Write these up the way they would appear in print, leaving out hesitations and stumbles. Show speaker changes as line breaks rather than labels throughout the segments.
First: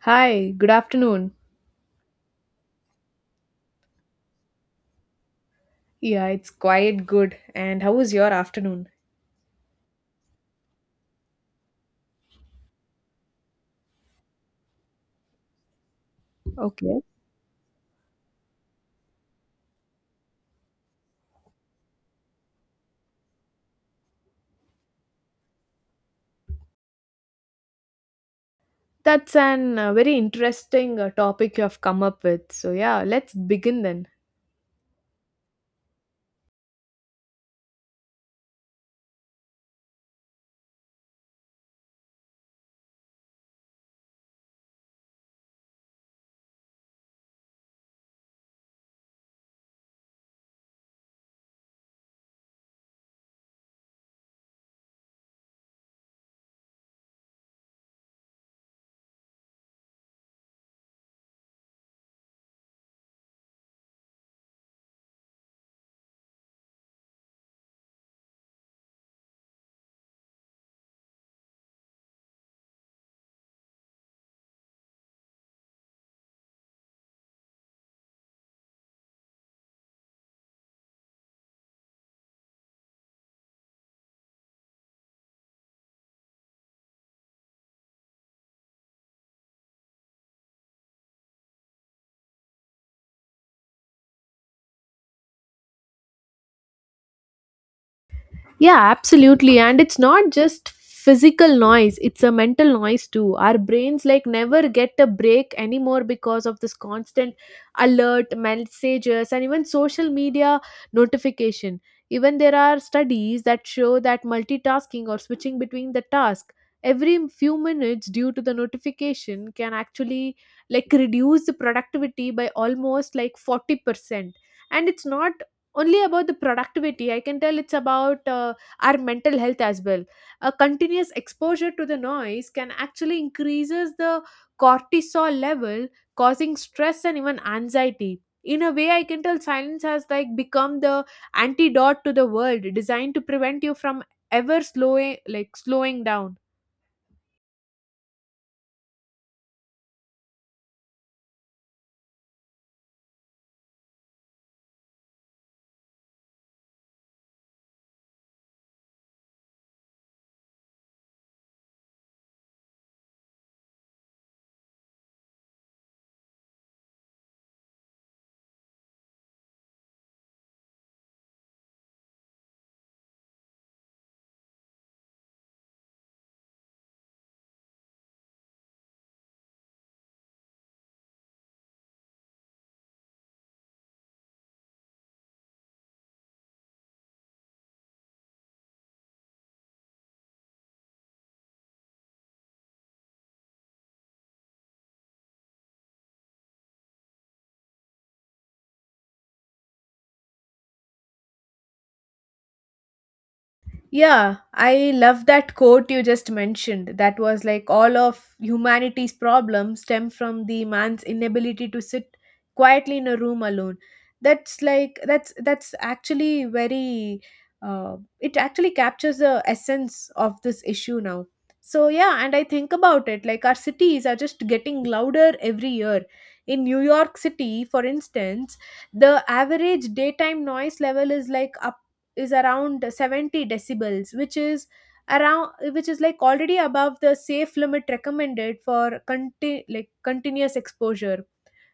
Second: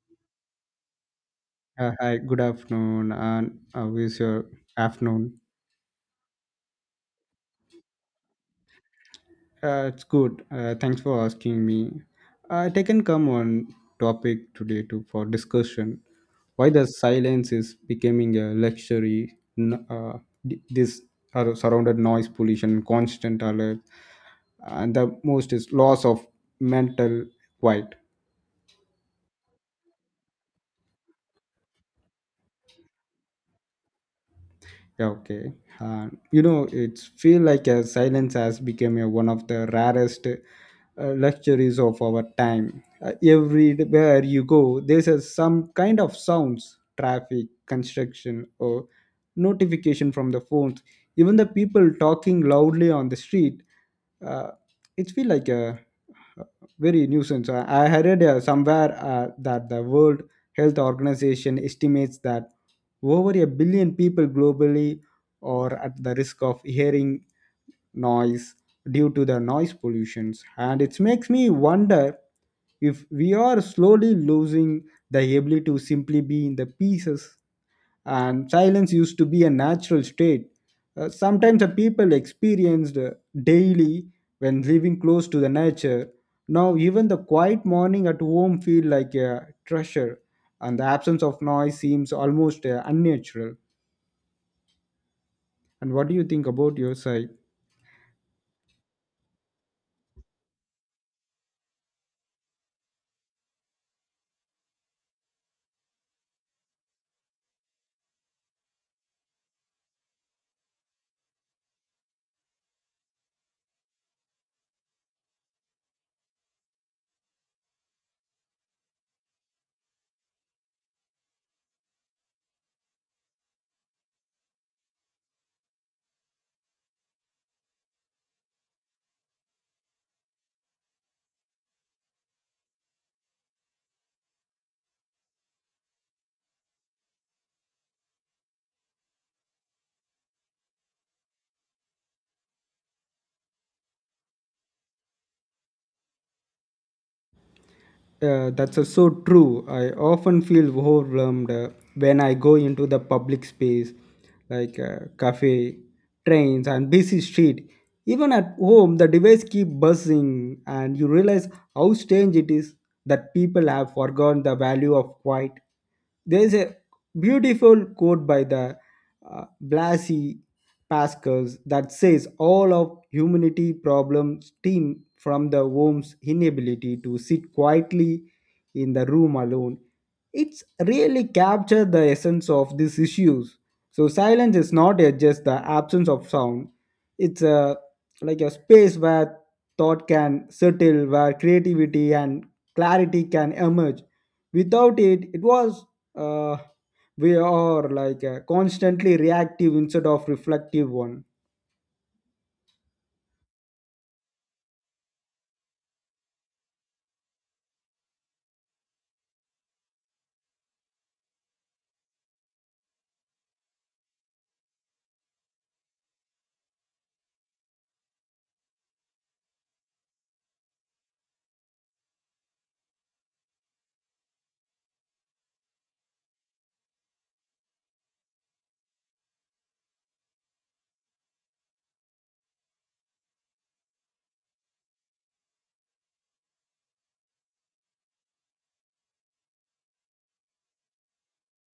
Hi, good afternoon.
Hi, good afternoon, and how is your afternoon?
Yeah, it's quite good. And how was your afternoon?
It's good. Thanks for asking me. I can come on topic today to for discussion. Why the
Okay.
silence is becoming a luxury? This are surrounded noise pollution, constant alert, and the most is loss of mental quiet.
That's an very interesting topic you have come up with. So, yeah, let's begin then.
Yeah, okay. You know, it's feel like a silence has become a, one of the rarest luxuries of our time. Everywhere you go, there's a, some kind of sounds, traffic, construction, or notification from the phones. Even the people talking loudly on the street, uh, it feel like a very nuisance. I heard somewhere that the World Health Organization estimates that over a billion people globally are at the risk of hearing noise due to the noise pollutions, and it makes me wonder if we are slowly losing the ability to simply be in the pieces. And silence used to be a natural state sometimes the people experienced daily when living close to the nature. Now even the quiet morning at home feel like a treasure, and the absence of noise seems almost unnatural. And what do you think about your side?
Yeah, absolutely. And it's not just physical noise, it's a mental noise too. Our brains like never get a break anymore because of this constant alert, messages, and even social media notification. Even there are studies that show that multitasking or switching between the task every few minutes due to the notification can actually like reduce the productivity by almost like 40%, and it's not only about the productivity, I can tell it's about our mental health as well. A continuous exposure to the noise can actually increases the cortisol level, causing stress and even anxiety. In a way, I can tell silence has like become the antidote to the world designed to prevent you from ever slowing like slowing down.
That's so true. I often feel overwhelmed when I go into the public space, like cafe, trains, and busy street. Even at home, the device keep buzzing, and you realize how strange it is that people have forgotten the value of quiet. There is a beautiful quote by the Blasi Pascal that says all of humanity problems stem from the worm's inability to sit quietly in the room alone. It's really captured the essence of these issues. So silence is not a- just the absence of sound. It's a like a space where thought can settle, where creativity and clarity can emerge. Without it, it was uh, we are like constantly reactive instead of reflective one.
Yeah, I love that quote you just mentioned. That was like all of humanity's problems stem from the man's inability to sit quietly in a room alone. That's like that's actually very it actually captures the essence of this issue now. So yeah, and I think about it, like our cities are just getting louder every year. In New York City, for instance, the average daytime noise level is like up is around 70 decibels, which is around, which is like already above the safe limit recommended for like continuous exposure.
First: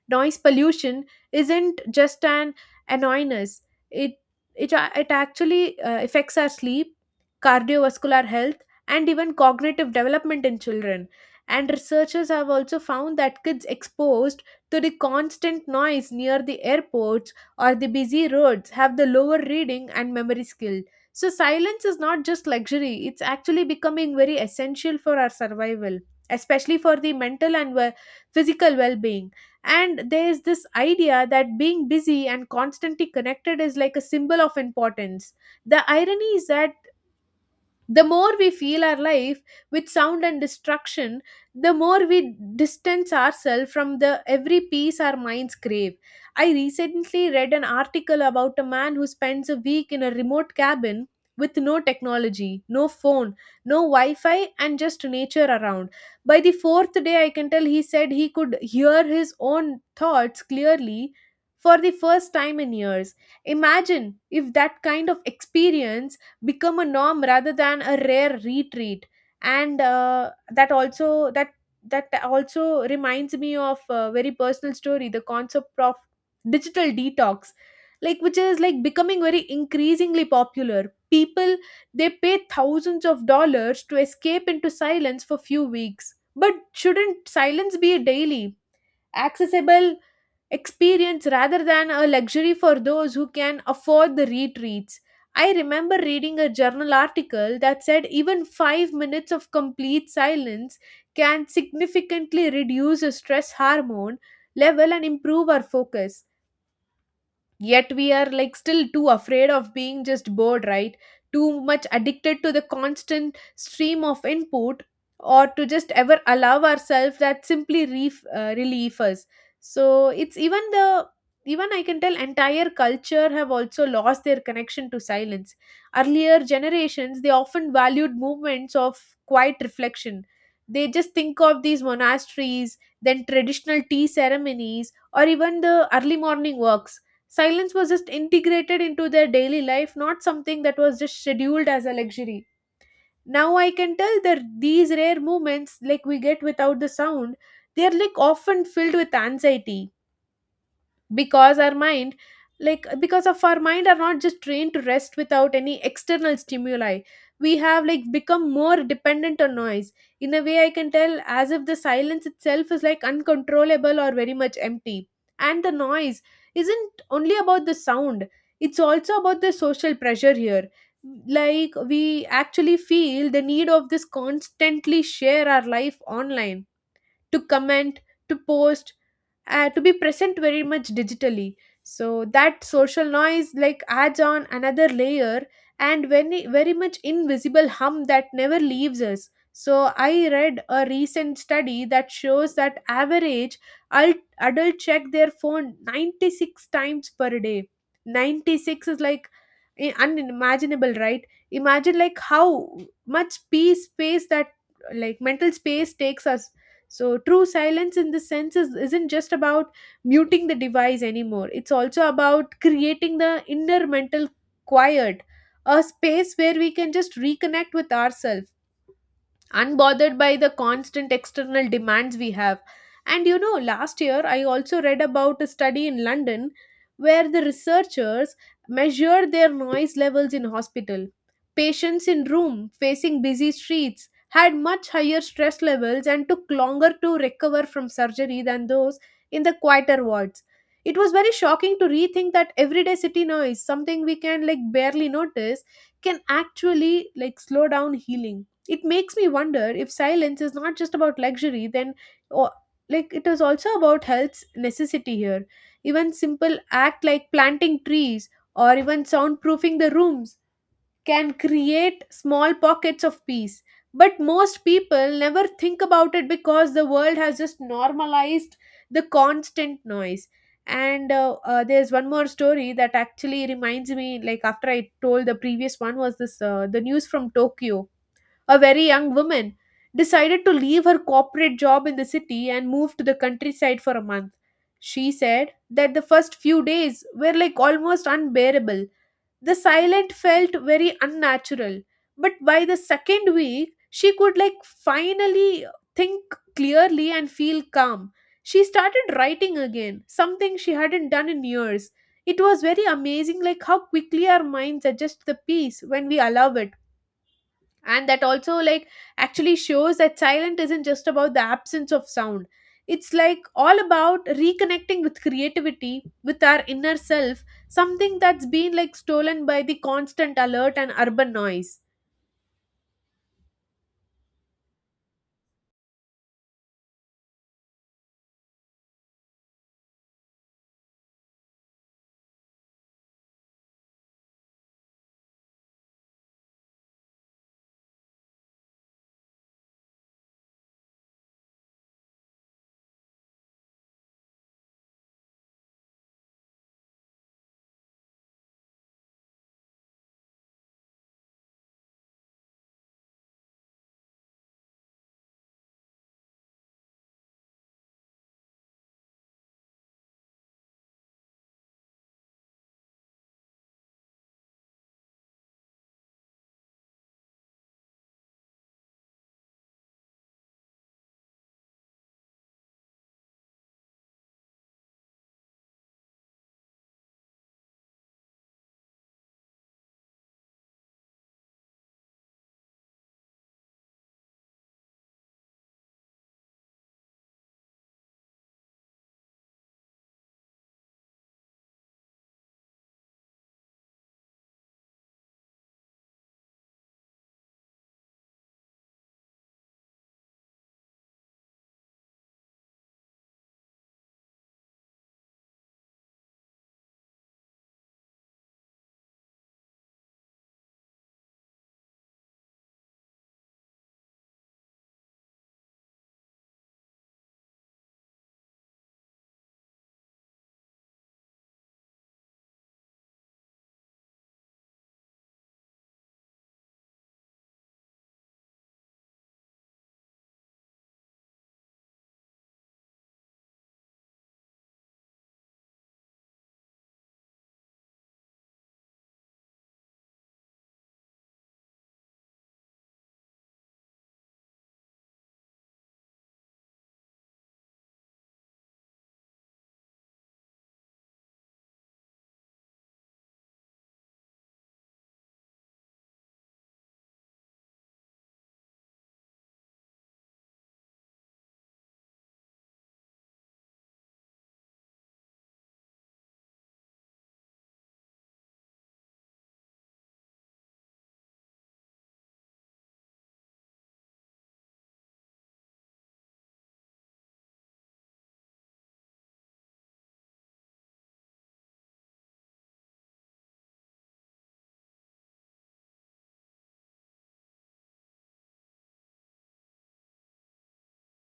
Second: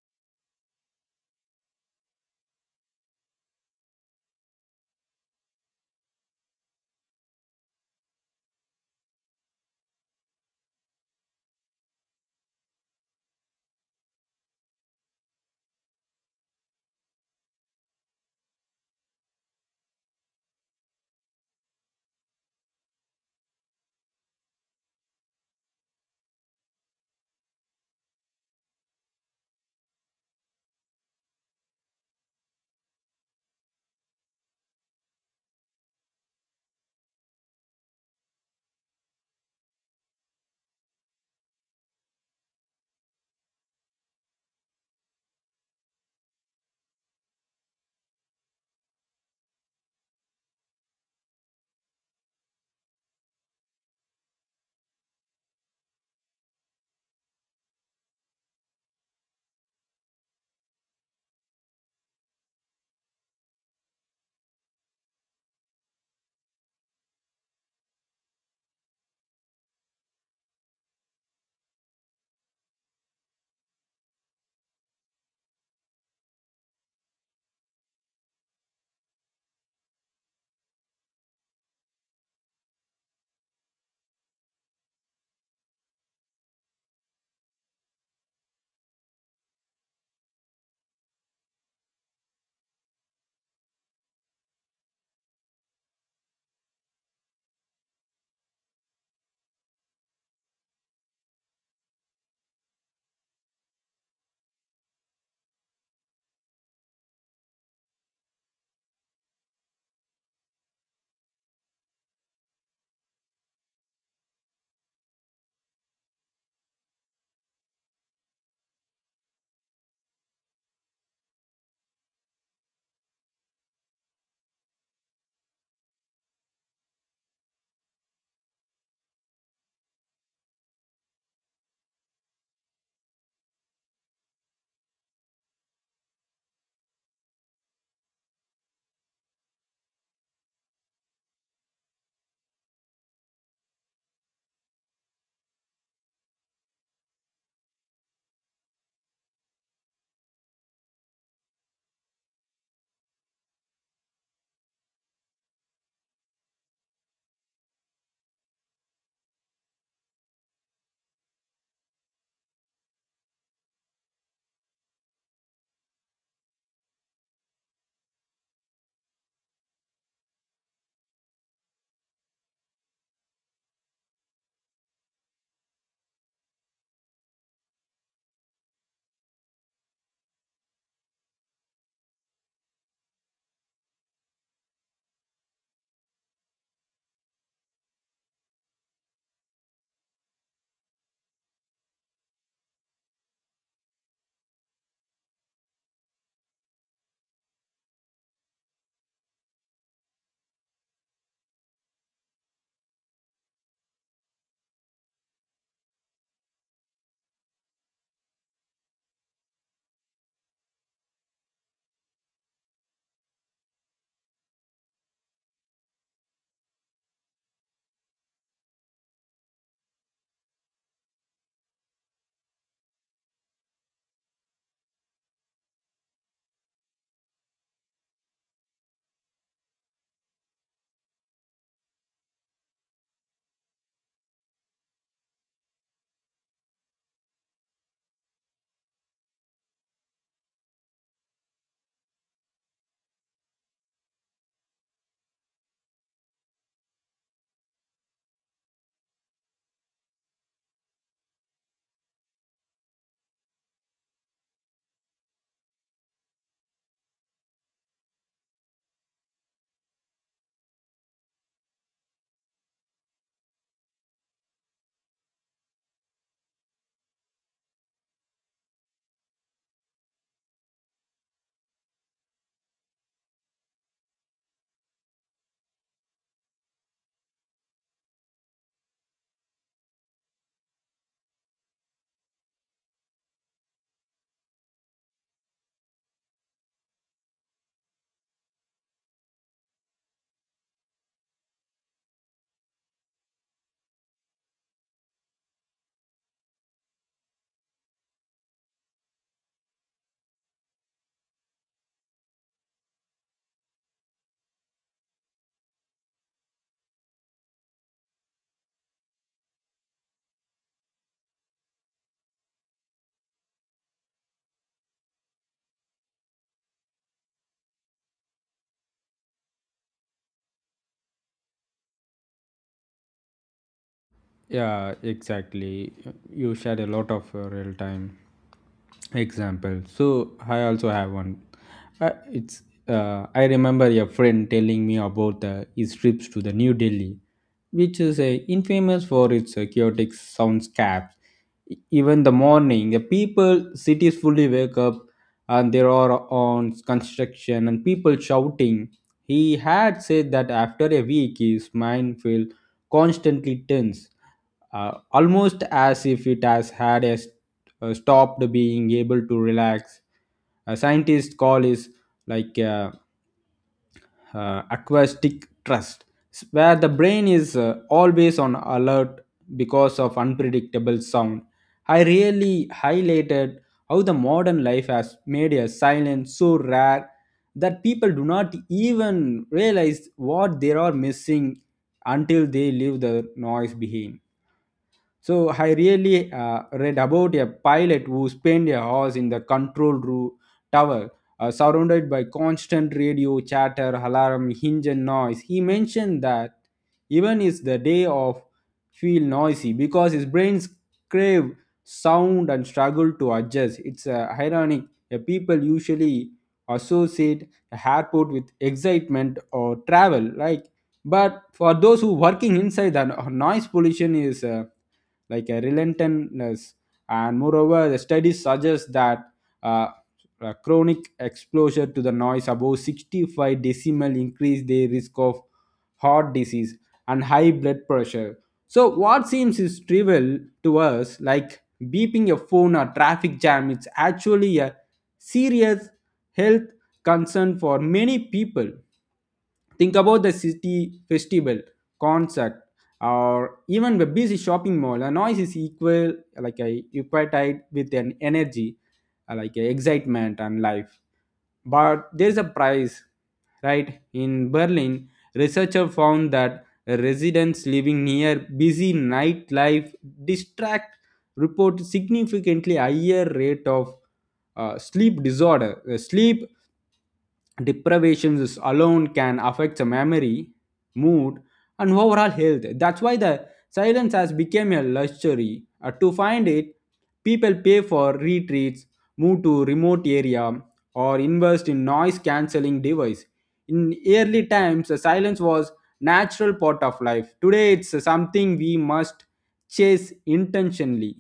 Noise pollution isn't just an annoyance. It it, a- it actually affects our sleep, cardiovascular health, and even cognitive development in children. And researchers have also found that kids exposed to the constant noise near the airports or the busy roads have the lower reading and memory skill. So silence is not just luxury, it's actually becoming very essential for our survival, especially for the mental and physical well-being. And there's this idea that being busy and constantly connected is like a symbol of importance. The irony is that the more we feel our life with sound and destruction, the more we distance ourselves from the every peace our minds crave. I recently read an article about a man who spends a week in a remote cabin with no technology, no phone, no Wi Fi, and just nature around. By the fourth day, I can tell he said he could hear his own thoughts clearly for the first time in years. Imagine if that kind of experience become a norm rather than a rare retreat. And that also reminds me of a very personal story, the concept of digital detox, like which is like becoming very increasingly popular. People, they pay thousands of dollars to escape into silence for few weeks, but shouldn't silence be daily accessible experience rather than a luxury for those who can afford the retreats. I remember reading a journal article that said even 5 minutes of complete silence can significantly reduce the stress hormone level and improve our focus. Yet we are like still too afraid of being just bored, right, too much addicted to the constant stream of input, or to just ever allow ourselves that simply relief us. So it's even I can tell entire culture have also lost their connection to silence. Earlier generations, they often valued movements of quiet reflection. They just think of these monasteries, then traditional tea ceremonies, or even the early morning walks. Silence was just integrated into their daily life, not something that was just scheduled as a luxury. Now I can tell that these rare moments, like we get without the sound, they are like often filled with anxiety because our mind like because of our mind are not just trained to rest without any external stimuli. We have like become more dependent on noise, in a way, I can tell, as if the silence itself is like uncontrollable or very much empty. And the noise isn't only about the sound, it's also about the social pressure here. Like we actually feel the need of this constantly share our life online, to comment, to post, to be present very much digitally. So that social noise like adds on another layer and very very much invisible hum that never leaves us. So I read a recent study that shows that average adult check their phone 96 times per day. 96 is like unimaginable, right? Imagine like how much peace space that, like mental space, takes us. So true, silence in this sense isn't just about muting the device anymore. It's also about creating the inner mental quiet, a space where we can just reconnect with ourselves, unbothered by the constant external demands we have. And you know, last year I also read about a study in London where the researchers measured their noise levels in hospital. Patients in room facing busy streets had much higher stress levels and took longer to recover from surgery than those in the quieter wards. It was very shocking to rethink that everyday city noise, something we can like barely notice, can actually like slow down healing. It makes me wonder if silence is not just about luxury then, or like it is also about health's necessity here. Even simple act like planting trees or even soundproofing the rooms can create small pockets of peace, but most people never think about it because the world has just normalized the constant noise. And there's one more story that actually reminds me, like after I told the previous one, was this, the news from Tokyo. A very young woman decided to leave her corporate job in the city and move to the countryside for a month. She said that the first few days were like almost unbearable. The silence felt very unnatural, but by the second week, she could like finally think clearly and feel calm. She started writing again, something she hadn't done in years. It was very amazing, like how quickly our minds adjust the peace when we allow it. And that also like actually shows that silent isn't just about the absence of sound. It's like all about reconnecting with creativity, with our inner self, something that's been like stolen by the constant alert and urban noise.
Yeah, exactly. You shared a lot of your real time example, so I also have one. It's I remember a friend telling me about his trips to the New Delhi, which is infamous for its chaotic soundscapes. Even the morning the people cities fully wake up, and there are on construction and people shouting. He had said that after a week his mind felt constantly tense, almost as if it has had a stopped being able to relax. A scientist call is like acoustic trust, where the brain is always on alert because of unpredictable sound. I really highlighted how the modern life has made a silence so rare that people do not even realize what they are missing until they leave the noise behind. So I really read about a pilot who spent a hours in the control room tower, surrounded by constant radio chatter, alarm, engine noise. He mentioned that even is the day of feel noisy because his brains crave sound and struggle to adjust. It's ironic. People usually associate a airport with excitement or travel, like. But for those who working inside, the noise pollution is. Like a relentlessness. And moreover, the studies suggest that uh, a chronic exposure to the noise above 65 decimal increase their risk of heart disease, and high blood pressure. So, what seems is trivial to us, like beeping a phone or traffic jam, it's actually a serious health concern for many people. Think about the city festival, concert, or even the busy shopping mall. A noise is equal, like a equated with an energy, like a excitement and life, but there is a price, right? In Berlin, researchers found that residents living near busy nightlife distract report significantly higher rate of sleep deprivations alone can affect the memory, mood, and overall health. That's why the silence has become a luxury. To find it, people pay for retreats, move to remote area, or invest in noise cancelling device. In early times the silence was natural part of life. Today it's something we must chase intentionally.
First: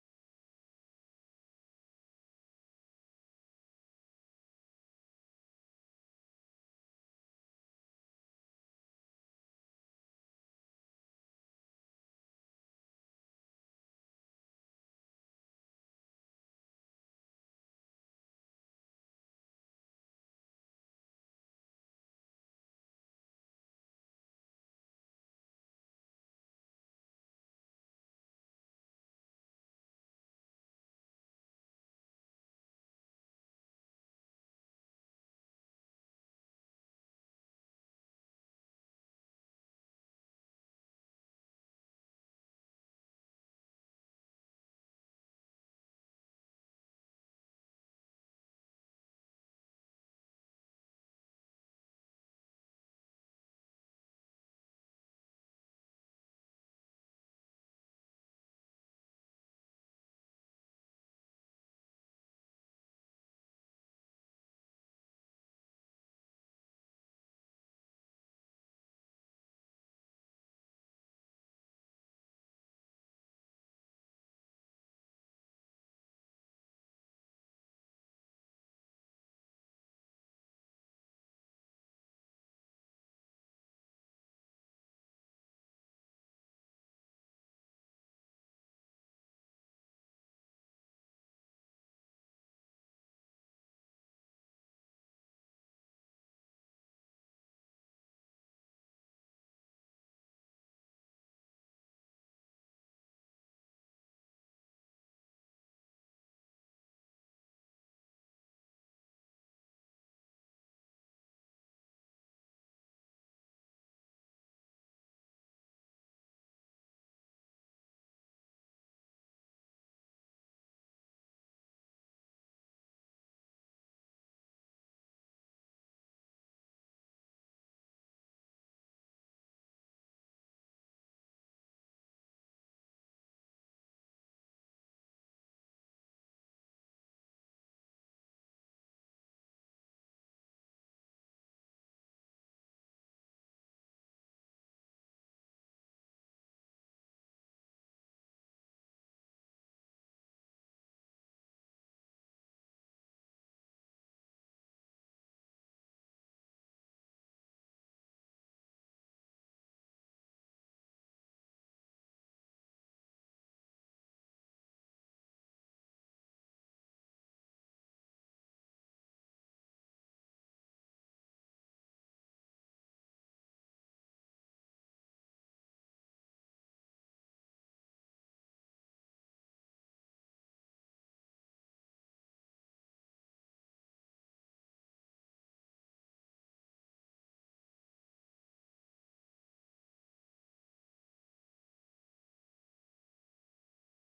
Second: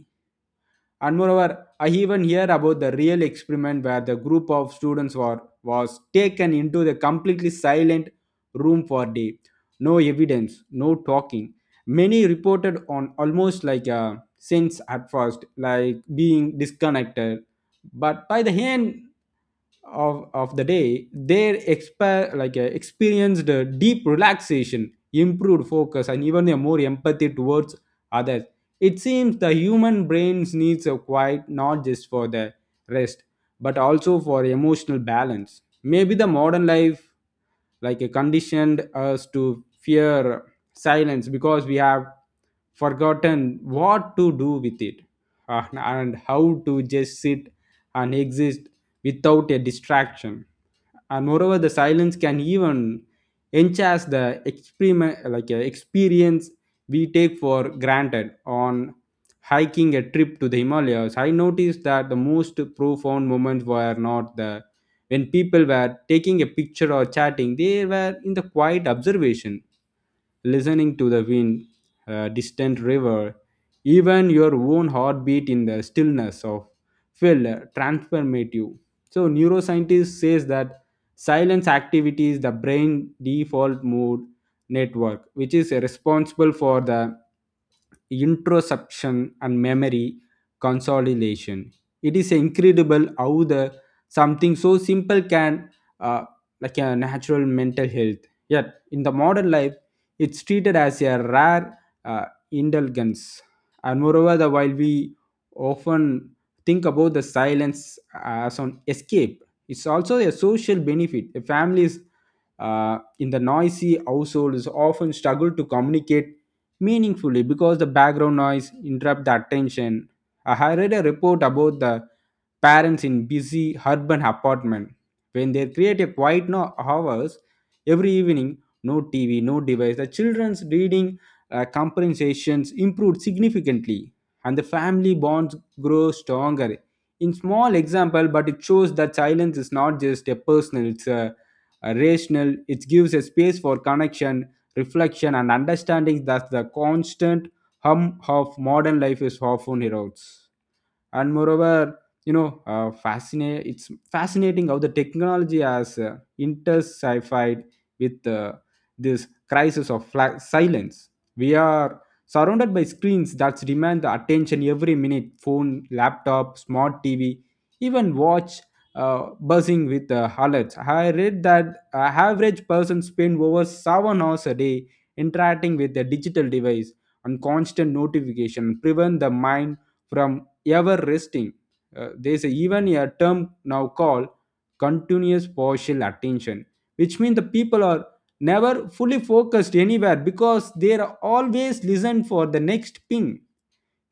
And moreover, I even hear about the real experiment where the group of students were, was taken into the completely silent room for a day. No evidence, no talking. Many reported on almost like a sense at first, like being disconnected, but by the end of the day they experienced a deep relaxation, improved focus, and even a more empathy towards others. It seems the human brains needs a quiet not just for the rest, but also for emotional balance. Maybe the modern life like conditioned us to fear silence because we have forgotten what to do with it, and how to just sit and exist without a distraction. And moreover the silence can even enhance the experiment like experience we take for granted. On hiking a trip to the Himalayas, I noticed that the most profound moments were not the when people were taking a picture or chatting, they were in the quiet observation, listening to the wind, a distant river, even your own heartbeat in the stillness of felt transformative. So neuroscientist says that silence activity is the brain default mode network, which is responsible for the introception and memory consolidation. It is incredible how the something so simple can uh, like a natural mental health, yet in the modern life it's treated as a rare uh, indulgence. And moreover the, while we often think about the silence as an escape, it's also a social benefit. The families in the noisy households often struggle to communicate meaningfully because the background noise interrupt the attention. I had read a report about the parents in busy urban apartment when they create a quiet no hours every evening, no TV, no device. The children's reading compensations improved significantly, and the family bonds grow stronger. In small example, but it shows that silence is not just a personal; it's a rational. It gives a space for connection, reflection, and understanding that the constant hum of modern life is often erodes. And moreover, you know fascinate it's fascinating how the technology has intensified with this crisis of silence. We are surrounded by screens that demand the attention every minute, phone, laptop, smart TV, even watch buzzing with alerts. I read that a average person spend over 7 hours a day interacting with a digital device on constant notification prevent the mind from ever resting. There is a, even a term now called continuous partial attention, which means the people are never fully focused anywhere because they are always listen for the next ping.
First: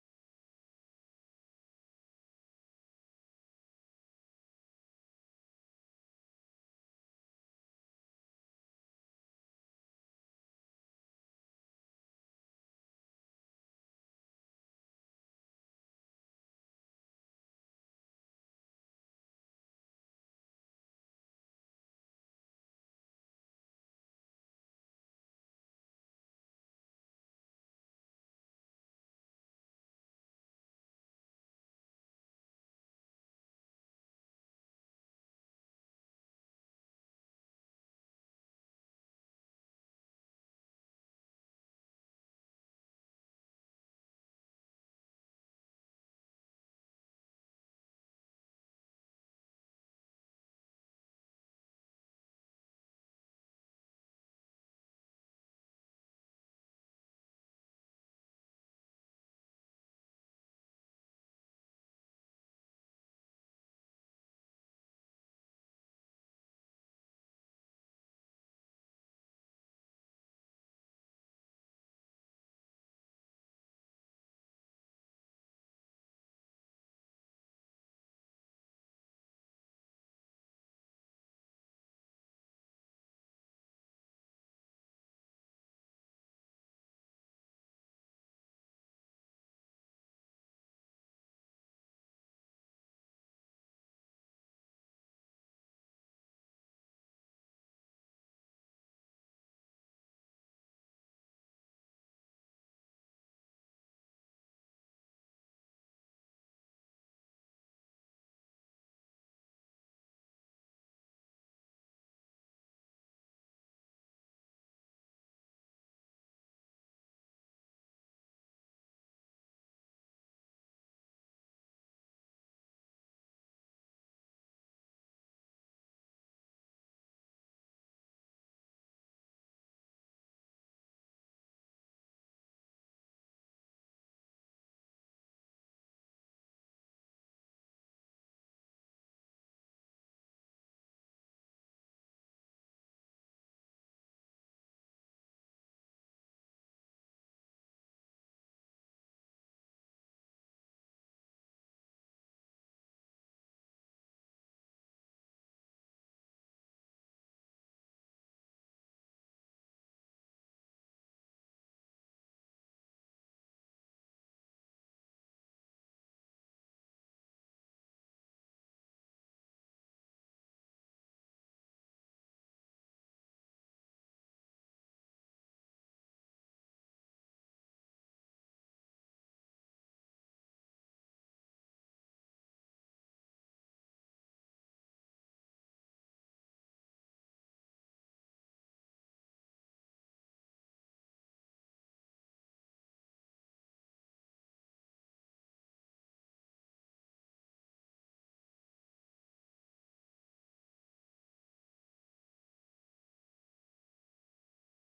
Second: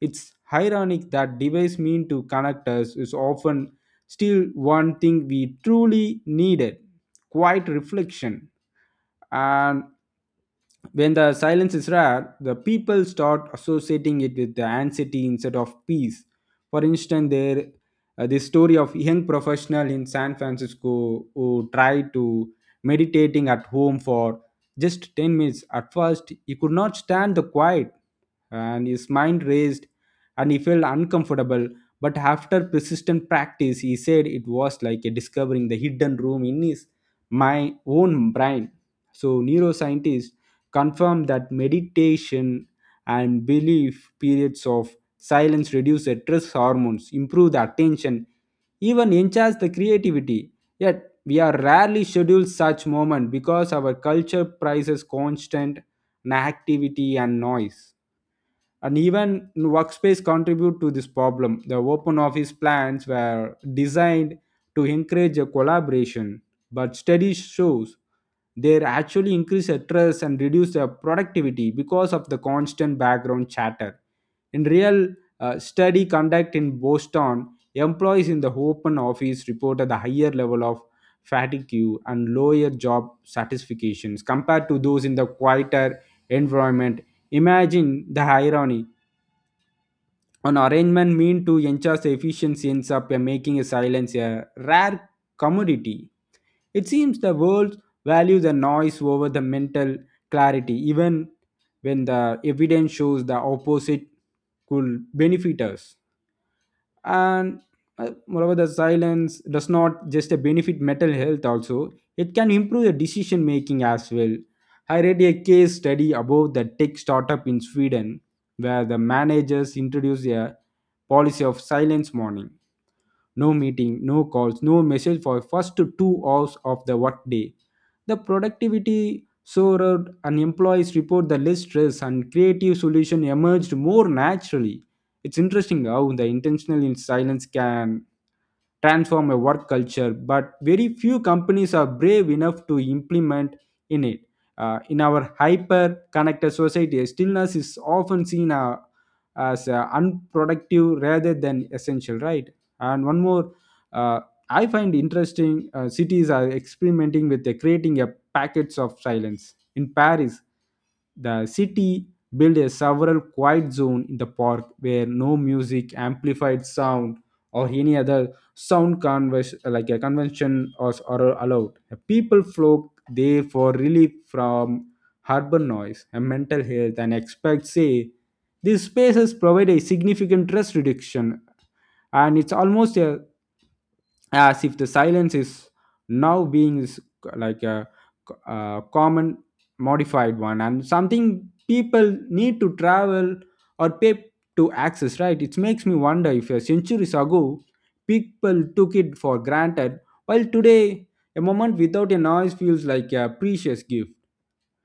It's ironic that device mean to connect us is often still one thing we truly needed, quiet reflection, and when the silence is rare, the people start associating it with the anxiety instead of peace. For instance, there this story of young professional in San Francisco who tried to meditating at home for just 10 minutes. At first, he could not stand the quiet and his mind raced and he felt uncomfortable. But after persistent practice, he said it was like a discovering the hidden room in his my own brain. So neuroscientists confirm that meditation and belief periods of silence reduce stress hormones, improve the attention, even enhance the creativity. Yet we are rarely scheduled such moment because our culture prizes constant activity and noise. And even workspace contribute to this problem. The open office plans were designed to encourage a collaboration, but studies shows they actually increase stress and reduce their productivity because of the constant background chatter. In real study conducted in Boston, employees in the open office reported a higher level of fatigue and lower job satisfactions compared to those in the quieter environment. Imagine the irony an arrangement meant to ensure the efficiency ends up making a silence a rare commodity. It seems the world values the noise over the mental clarity, even when the evidence shows the opposite could benefit us and moreover, the silence does not just benefit mental health, also it can improve the decision making as well. I read a case study about the tech startup in Sweden where the managers introduced a policy of silence morning, no meeting, no calls, no message for first 2 hours of the workday. The productivity soared and employees report the less stress and creative solution emerged more naturally. It's interesting how the intentional in silence can transform a work culture, but very few companies are brave enough to implement in it. In our hyper connected society, stillness is often seen as unproductive rather than essential, right? And one more uh, I find interesting, cities are experimenting with the creating a packets of silence. In Paris, the city built a several quiet zone in the park where no music, amplified sound or any other sound converse, like a convention, or are allowed. People flock there for relief from urban noise, and mental health and experts say these spaces provide a significant stress reduction. And it's almost a, as if the silence is now being is like a common modified one and something people need to travel or pay to access, right? It makes me wonder if a centuries ago people took it for granted, while today a moment without a noise feels like a precious gift.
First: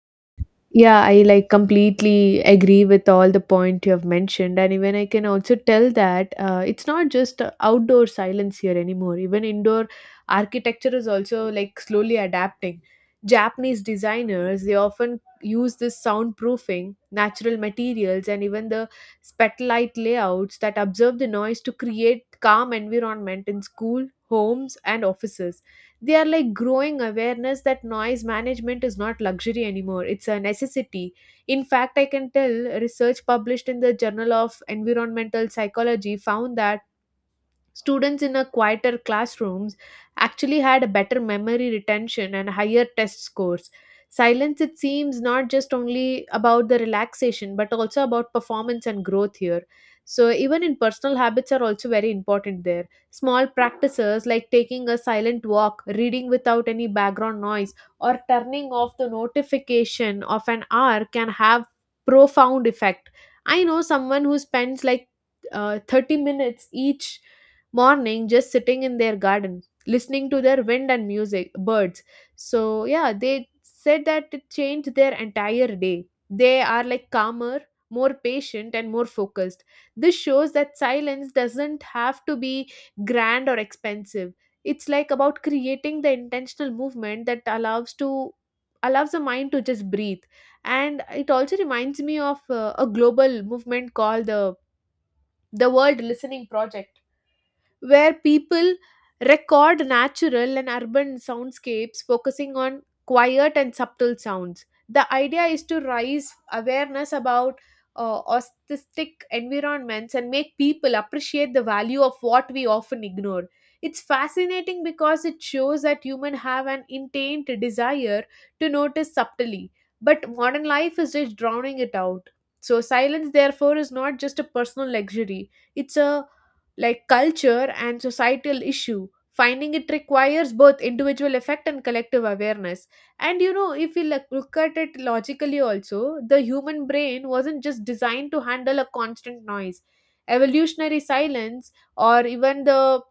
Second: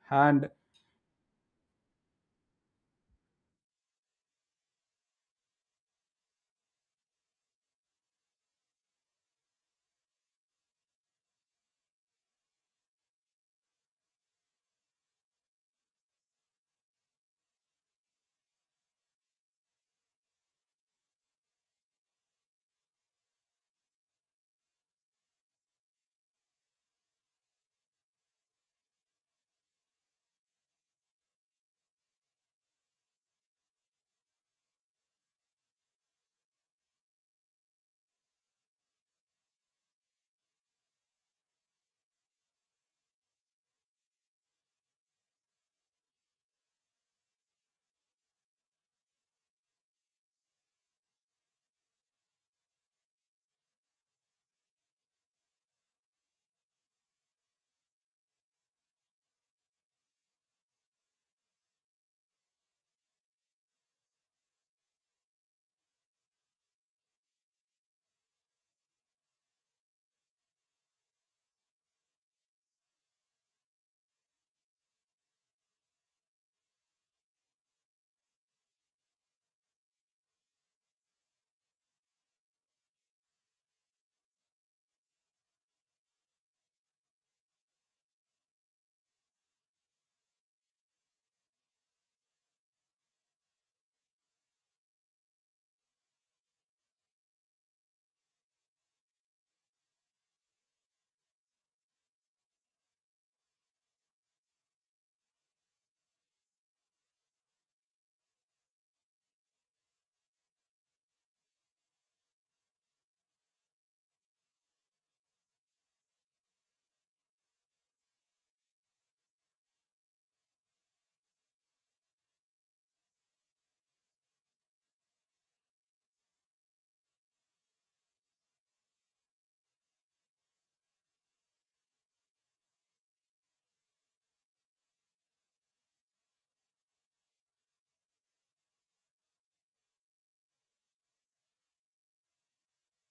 And
Yeah, I like completely agree with all the point you have mentioned, and even I can also tell that it's not just outdoor silence here anymore. Even indoor architecture is also like slowly adapting. Japanese designers, they often use this soundproofing, natural materials, and even the spotlight layouts that observe the noise to create calm environment in school, homes, and offices. They are like growing awareness that noise management is not luxury anymore, it's a necessity. In fact, I can tell research published in the Journal of Environmental Psychology found that students in a quieter classrooms actually had a better memory retention and higher test scores. Silence, it seems, not just only about the relaxation, but also about performance and growth here. So, even in personal habits are also very important there. Small practices like taking a silent walk, reading without any background noise, or turning off the notification of an hour can have profound effect. I know someone who spends like 30 minutes each morning just sitting in their garden listening to their wind and music birds. So yeah, they said that it changed their entire day. They are like calmer, more patient, and more focused. This shows that silence doesn't have to be grand or expensive. It's like about creating the intentional movement that allows the mind to just breathe. And it also reminds me of a global movement called the World Listening Project, where people record natural and urban soundscapes focusing on quiet and subtle sounds. The idea is to raise awareness about uh, aesthetic environments and make people appreciate the value of what we often ignore. It's fascinating because it shows that humans have an intent desire to notice subtly, but modern life is just drowning it out. So, silence, therefore, is not just a personal luxury, it's a like culture and societal issue. Finding it requires both individual effect and collective awareness. And you know, if we look at it logically also, the human brain wasn't just designed to handle a constant noise. Evolutionary silence or even the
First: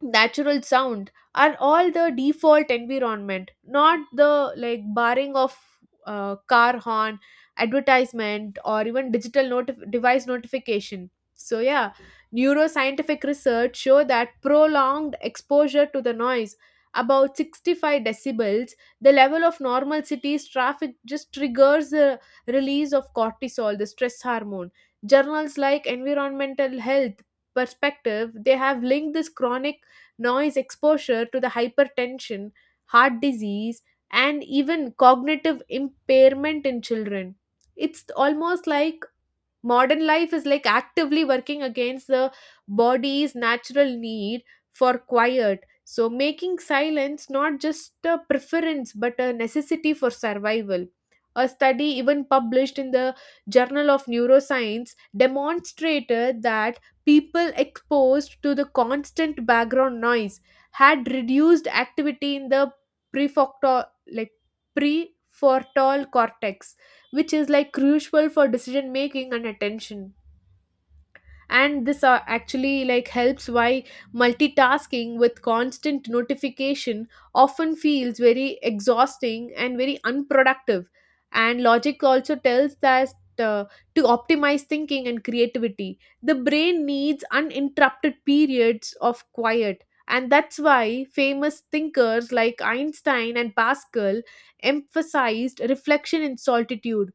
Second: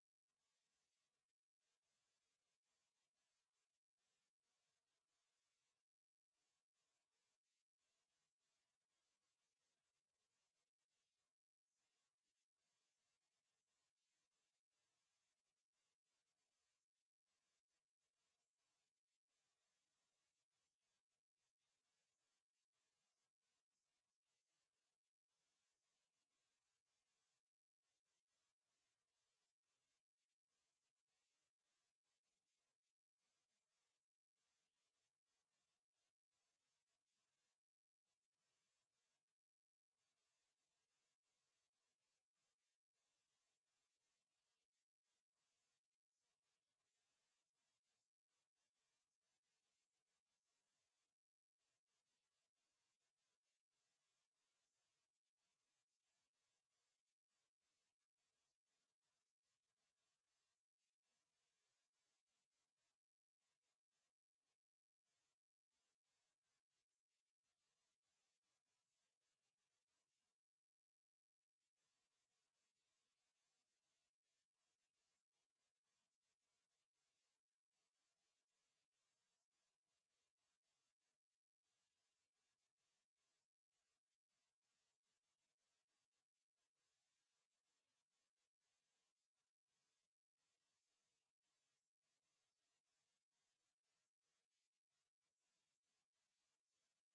natural sound are all the default environment, not the like barring of car horn, advertisement, or even digital device notification. So yeah, neuroscientific research show that prolonged exposure to the noise about 65 decibels, the level of normal cities traffic, just triggers the release of cortisol, the stress hormone. Journals like Environmental Health Perspective, they have linked this chronic noise exposure to the hypertension, heart disease, and even cognitive impairment in children. It's almost like modern life is like actively working against the body's natural need for quiet, so making silence not just a preference but a necessity for survival. A study, even published in the Journal of Neuroscience, demonstrated that people exposed to the constant background noise had reduced activity in the prefrontal like prefrontal cortex, which is like crucial for decision making and attention. And this actually like helps why multitasking with constant notification often feels very exhausting and very unproductive. And logic also tells that, uh, to optimize thinking and creativity, the brain needs uninterrupted periods of quiet. And that's why famous thinkers like Einstein and Pascal emphasized reflection in solitude.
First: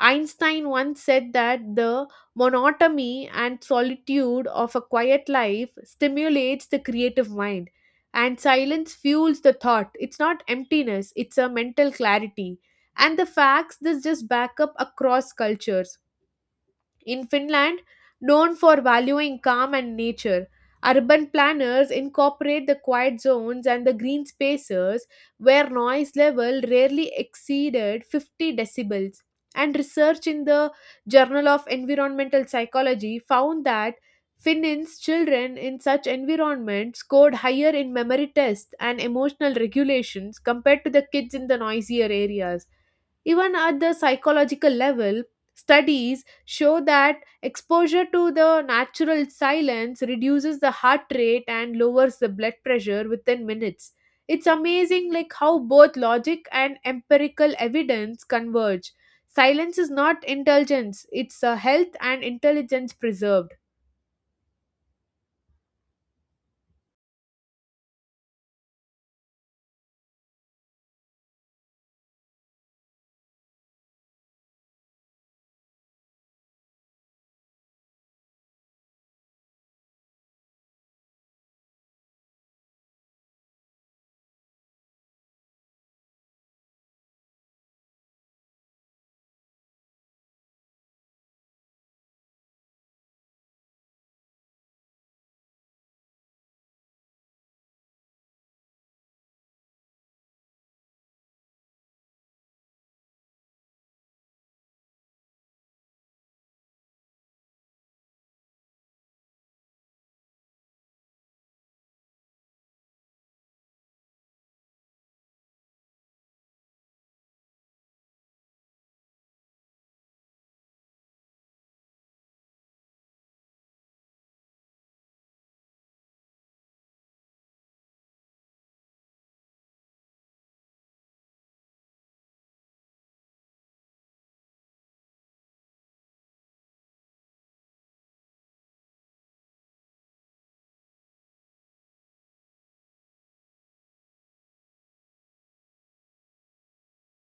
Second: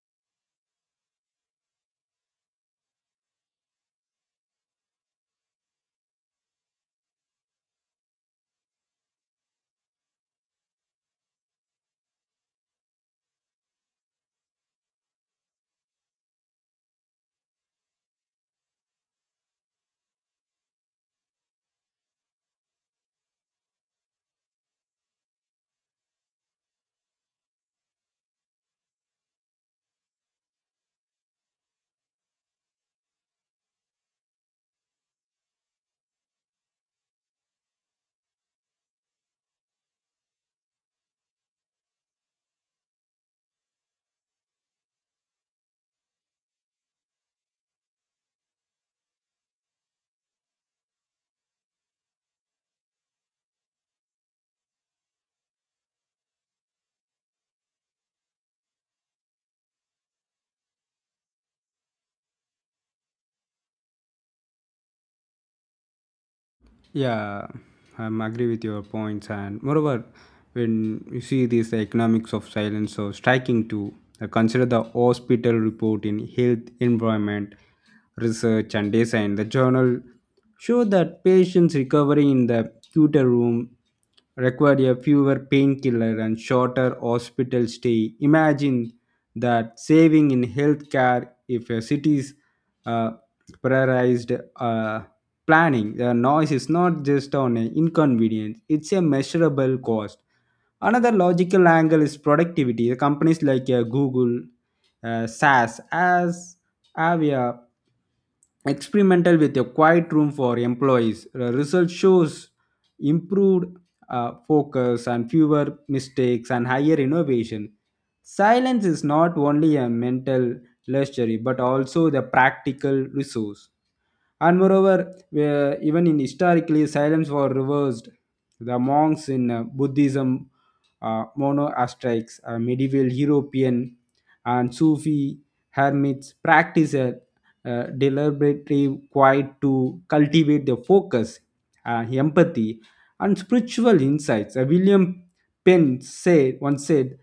Einstein once said that the monotony and solitude of a quiet life stimulates the creative mind, and silence fuels the thought. It's not emptiness, it's a mental clarity. And the facts this just back up across cultures. In Finland, known for valuing calm and nature, urban planners incorporate the quiet zones and the green spaces where noise level rarely exceeded 50 decibels. And research in the Journal of Environmental Psychology found that Finns children in such environments scored higher in memory tests and emotional regulations compared to the kids in the noisier areas. Even at the psychological level, studies show that exposure to the natural silence reduces the heart rate and lowers the blood pressure within minutes. It's amazing like how both logic and empirical evidence converge. Silence is not intelligence, it's a health and intelligence preserved.
yeah, I am agree with your points, and moreover, when you see this economics of silence, so striking too. Consider the hospital report in health, environment, research, and design. The journal show that patients recovering in the cuter room required a fewer painkiller and shorter hospital stay. Imagine that saving in healthcare if a city's uh, prioritized planning not just on a inconvenience, it's measurable cost. Another logical angle is productivity. The companies like Google, SaaS, as have a experimental with a quiet room for employees. The result shows improved focus and fewer mistakes and higher innovation. Silence is not only a mental luxury but also the practical resource. And moreover, where even in historically, silence was reversed. The monks in Buddhism, monastics, medieval European, and Sufi hermits practice a, deliberately quiet to cultivate their focus, empathy, and spiritual insights. William Penn said once said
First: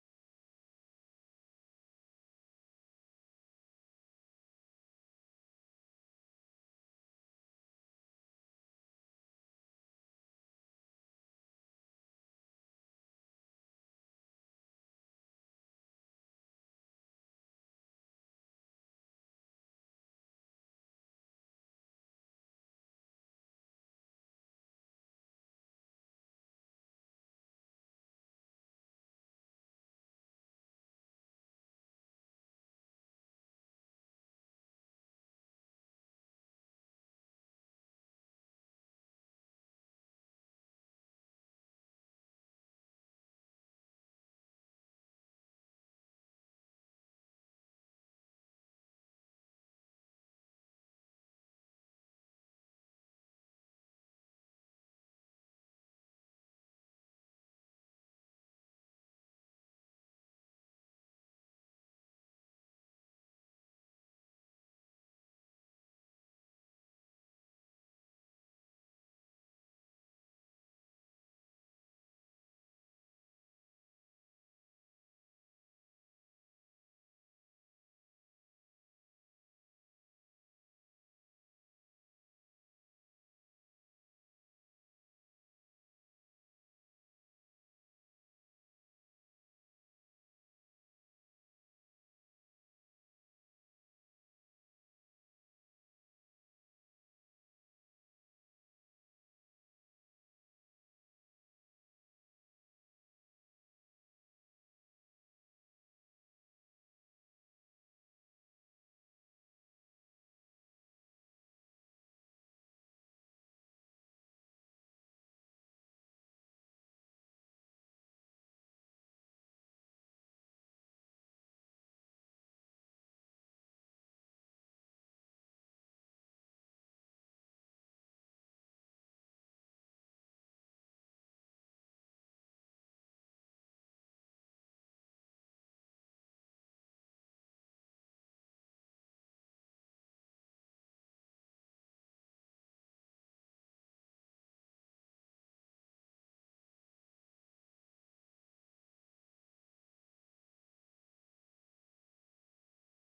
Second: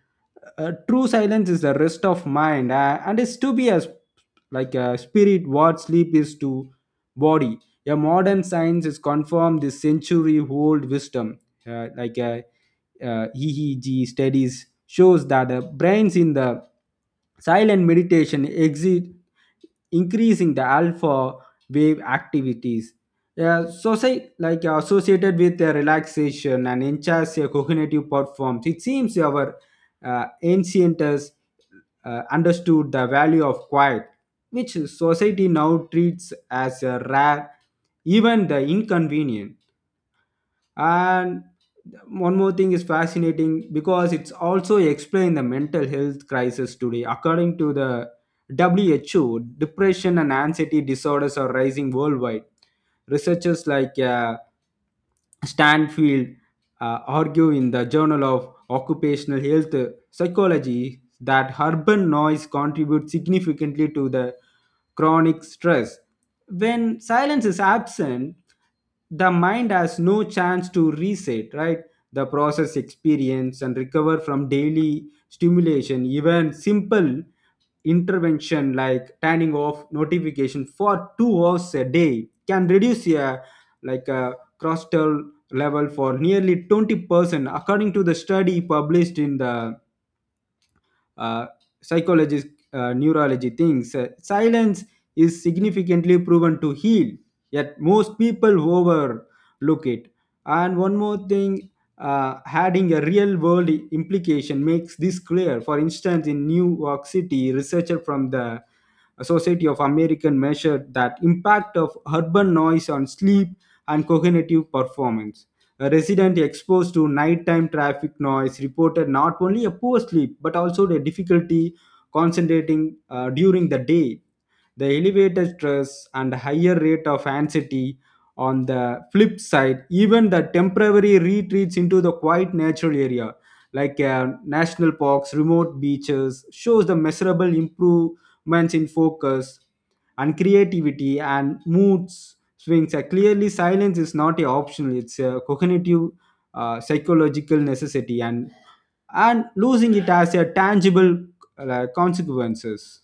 true silence is the rest of mind and is to be as like a spirit what sleep is to body. A modern science is confirmed this century old wisdom, like a EEG studies shows that the brains in the silent meditation exit increasing the alpha wave activities society like associated with the relaxation and enhances your cognitive performance. It seems our ancient us, understood the value of quiet, which society now treats as a rare, even the inconvenient. And one more thing is fascinating because it's also explained the mental health crisis today. According to the WHO, depression and anxiety disorders are rising worldwide. Researchers like Stanfield argue in the Journal of Occupational Health Psychology that urban noise contributes significantly to the chronic stress. When silence is absent, the mind has no chance to reset, right? The process experience and recover from daily stimulation, even simple intervention like turning off notification for 2 hours a day can reduce a like a crustal level for nearly 20% according to the study published in the uh, psychologist neurology things. Silence is significantly proven to heal, yet most people overlook it. And one more thing, adding a real world implication makes this clear. For instance, in New York City, researcher from the society of American measured that impact of urban noise on sleep and cognitive performance. A resident exposed to nighttime traffic noise reported not only a poor sleep but also the difficulty concentrating during the day. The elevated stress and higher rate of anxiety. On the flip side, even the temporary retreats into the quiet natural area like national parks, remote beaches, shows the measurable improvements in focus and creativity and moods swings. Clearly, silence is not a optional; it's a cognitive, psychological necessity, and losing it has a tangible consequences.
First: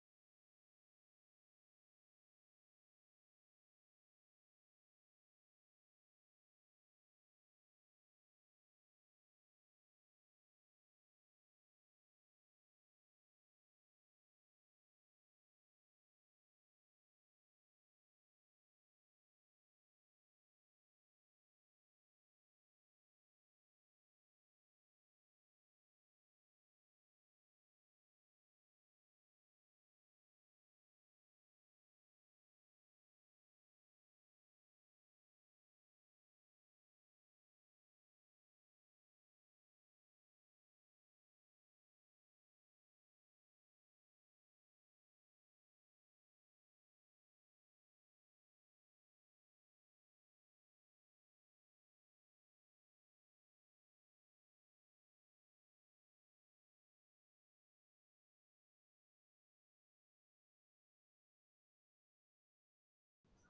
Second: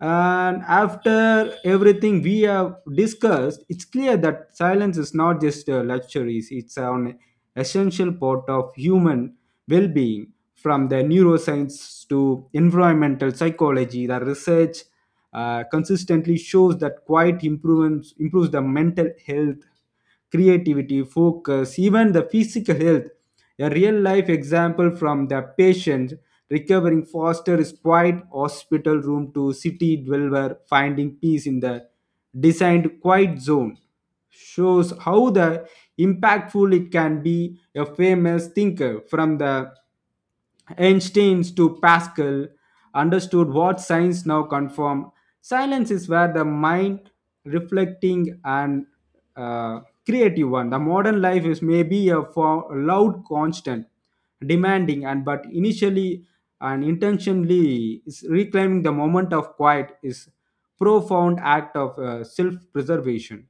And after everything we have discussed, it's clear that silence is not just a luxury, it's an essential part of human well being. From the neuroscience to environmental psychology, the research consistently shows that quiet improves the mental health, creativity, focus, even the physical health. A real life example from the patient recovering foster is quiet hospital room to city dweller finding peace in the designed quiet zone shows how the impactful it can be. A famous thinker from the Einstein to Pascal understood what science now confirm. Silence is where the mind reflecting and uh, creative one. The modern life is maybe a for loud constant, demanding and but initially and intentionally is reclaiming the moment of quiet is profound act of self-preservation.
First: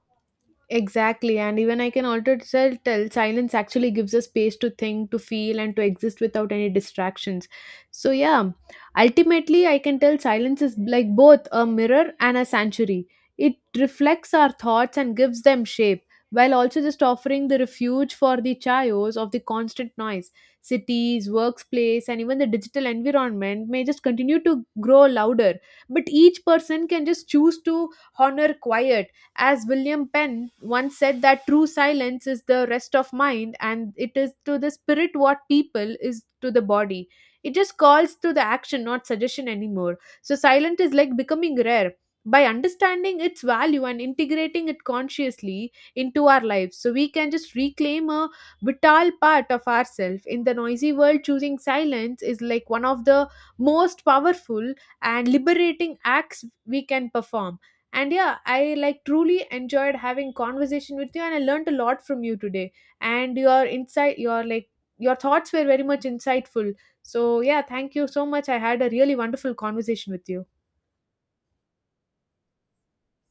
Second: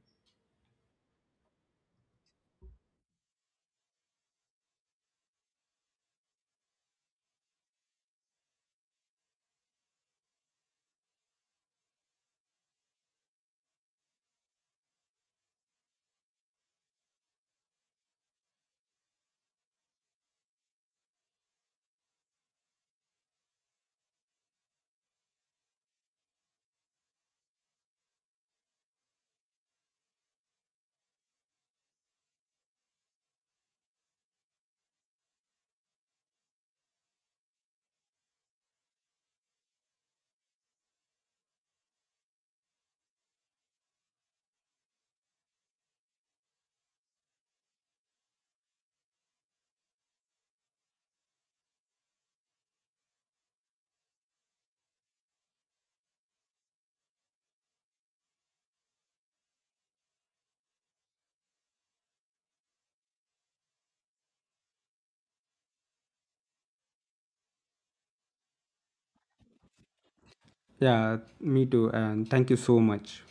Exactly, and even I can also tell, silence actually gives us space to think, to feel, and to exist without any distractions. So, yeah, ultimately, I can tell silence is like both a mirror and a sanctuary. It reflects our thoughts and gives them shape, while also just offering the refuge for the chaos of the constant noise. Cities, workplace, and even the digital environment may just continue to grow louder, but each person can just choose to honor quiet. As William Penn once said, that true silence is the rest of mind, and it is to the spirit what people is to the body. It just calls to the action, not suggestion anymore. So, silent is like becoming rare. By understanding its value and integrating it consciously into our lives, so we can just reclaim a vital part of ourselves. In the noisy world, choosing silence is like one of the most powerful and liberating acts we can perform. And yeah, I like truly enjoyed having conversation with you, and I learned a lot from you today. And your insight, your like your thoughts were very much insightful. So yeah, thank you so much. I had a really wonderful conversation with you.
Yeah, me too. And thank you so much.